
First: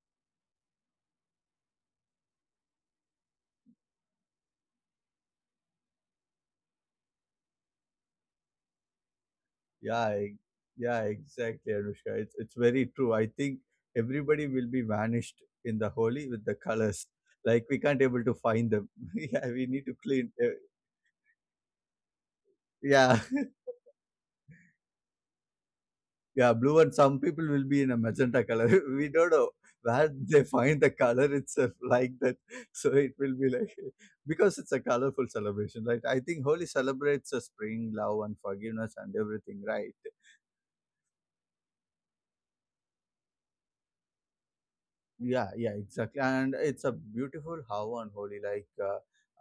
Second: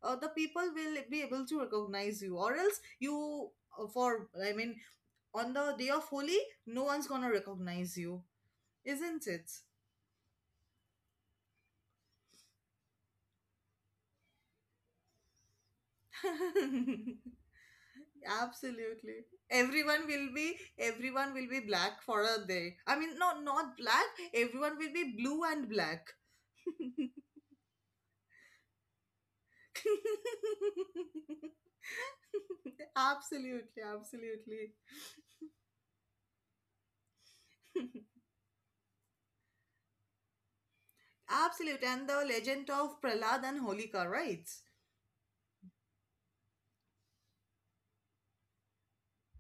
the people will be able to recognize you, or else you. For, on the day of Holi, no one's gonna recognize you, isn't it?
yeah, e- yeah, exactly, Anushka. It's very true. I think everybody will be vanished in the Holi with the colors.
*laughs*
Like we can't able to find them.
Absolutely.
*laughs* Yeah, we need to clean. Uh,
Everyone will be black for a day. I mean,
yeah.
no, not black, everyone will be blue and black.
Yeah, blue and
*laughs*
some people will be in a magenta color. *laughs* We don't know where they find the color itself *laughs* like that. So it will be like
absolutely,
*laughs* because
absolutely.
it's a colorful celebration, right? I think Holi celebrates the spring, love,
*laughs*
and forgiveness and everything, right?
Absolute, and the legend of Prahlad and Holika, right?
Yeah, yeah, exactly. And it's a beautiful how on Holi, uh,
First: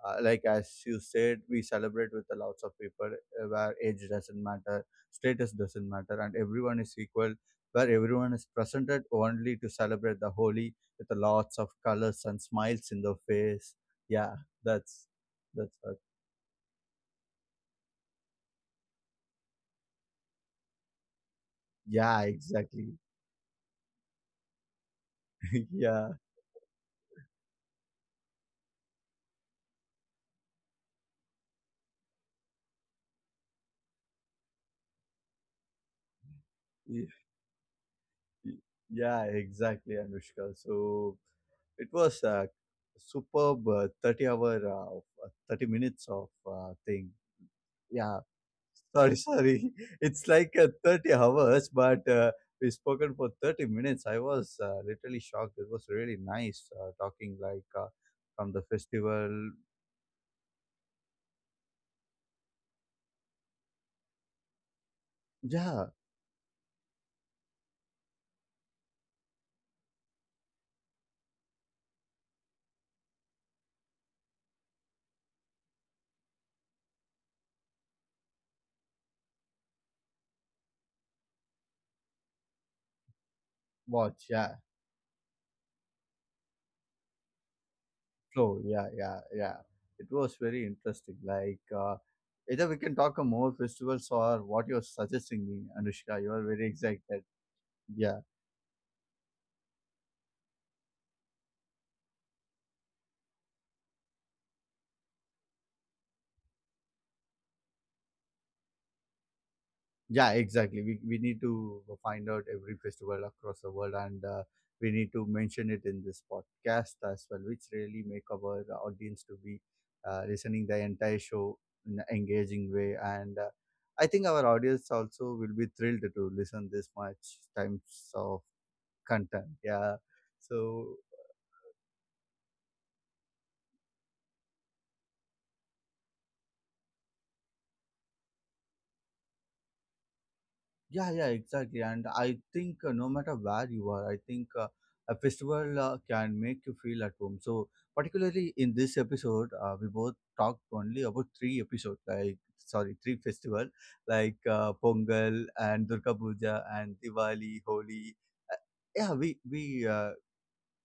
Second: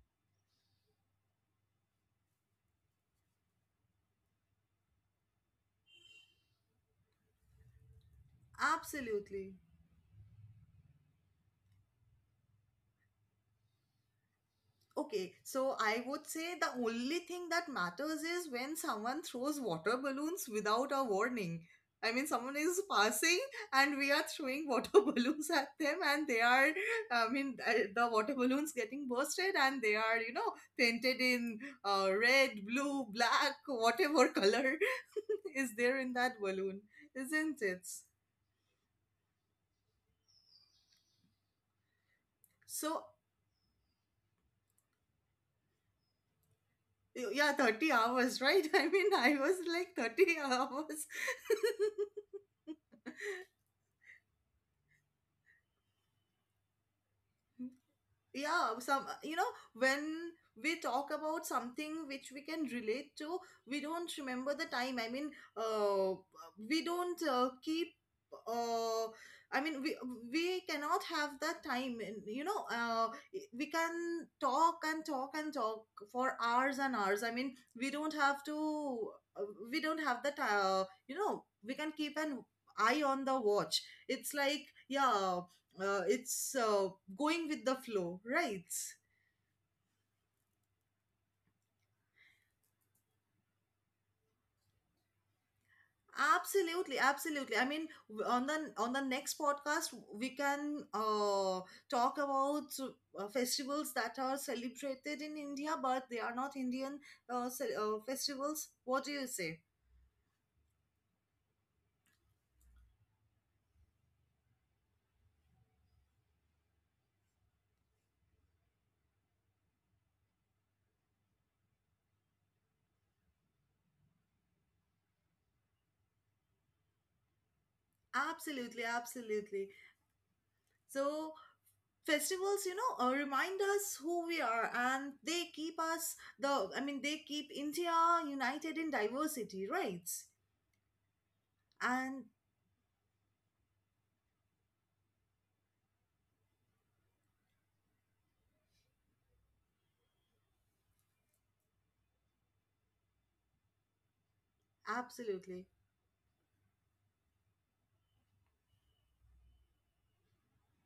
uh, like as you said, we celebrate with a lots of people where age doesn't matter, status doesn't matter, and everyone is equal. Where everyone is presented
Absolutely.
only to celebrate the Holi with a lots of colors and smiles in the face. Yeah, that's
Okay,
that's
so
what.
I would say the only thing that matters is when someone throws water balloons without a warning. I
Yeah,
mean, someone is
exactly.
passing and we are throwing water *laughs* balloons at
*laughs*
them,
Yeah,
and they are, I mean, the water balloons getting bursted and they are, you know, painted in red, blue, black, whatever color *laughs* is there in that balloon,
y-
isn't it?
y- yeah, exactly, Anushka. So it was a
So,
superb 30 hour, 30 minutes of thing.
yeah, 30
Yeah,
hours, right? *laughs* I mean,
sorry,
I was
sorry.
like
*laughs* It's
30
like
hours.
30 hours, but we spoken for 30 minutes. I was literally shocked. It was really nice talking
*laughs*
like from the
yeah, some, you
festival.
know, when we talk about something which we can relate to, we don't remember the time. i mean
Yeah,
uh, we don't keep uh, i mean we we cannot have that time, and you know, we can talk and talk and talk for hours and hours. I mean, we don't have to uh, we don't have that, you know, we can keep an eye on the watch.
watch.
It's
Yeah,
like, yeah, it's going with the flow, right?
flow. Yeah, yeah, yeah. It was very interesting. Like, either we can talk on more festivals or what you're suggesting me, Anushka. You are very
Absolutely,
excited.
absolutely. I mean,
Yeah.
on the next podcast we can talk about festivals that are celebrated in india but they are not indian festivals. What do you say?
Yeah, exactly. We need to find out every festival across the world and we need to mention it in this podcast as well, which really make our audience to be listening the entire show in an engaging way. And I think our audience also will be thrilled to listen this much times of
Absolutely,
content.
absolutely.
Yeah. So
So festivals, you know, remind us who we are, and they keep us, they keep india united in diversity, right?
yeah, yeah, exactly. And
And
I think no matter where you are, I think a festival can make you feel at home. So, particularly in this episode, we both talked only about three episodes, like sorry, three festival, like Pongal
absolutely,
and Durga Puja and Diwali, Holi. Yeah, we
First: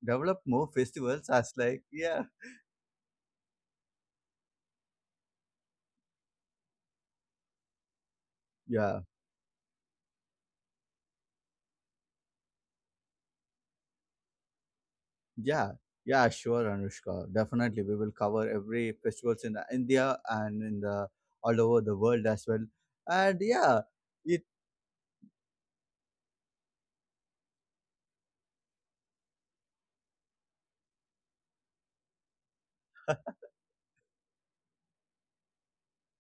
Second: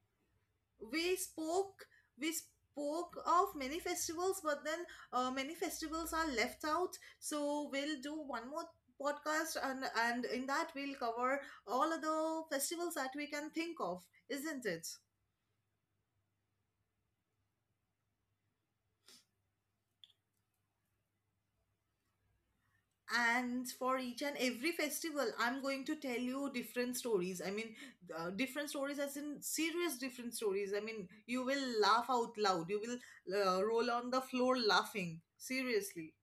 developed more
we
festivals as like
spoke
yeah,
we spoke of many festivals, but then many festivals are left out. So we'll do one more
yeah.
podcast, and in that we'll cover all of the festivals that we can think of, isn't it?
Yeah, yeah, sure, Anushka. Definitely, we will cover every festivals in India and in the all over the world as well. And
And
yeah,
for each and
it
every festival, I'm going to tell you different stories. I mean, different stories, as in serious different stories. I mean, you will laugh out loud, you will roll on the floor laughing, seriously.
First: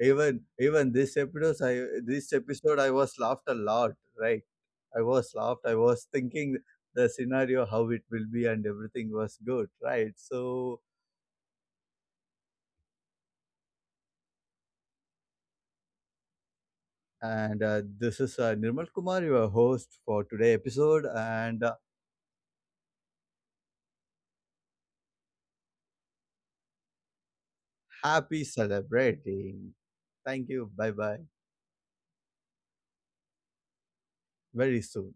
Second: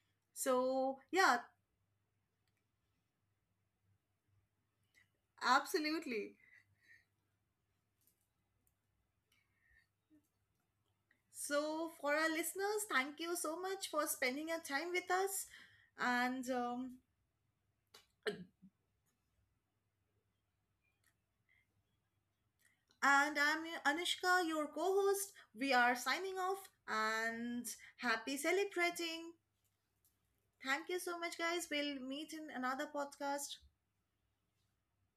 even even
So yeah.
this episode, I was laughed a lot. Right, I was laughed. I was
Absolutely.
thinking the scenario how it will be, and everything was good. Right, so.
So, for our listeners, thank you so much for spending your time with us. And um,
And this is Nirmal Kumar, your host for today episode, and
and I'm Anushka, your co-host. We are signing off and happy
happy
celebrating.
celebrating. Thank you.
Thank you
Bye
so
bye.
much, guys. We'll meet in another podcast.
Very soon.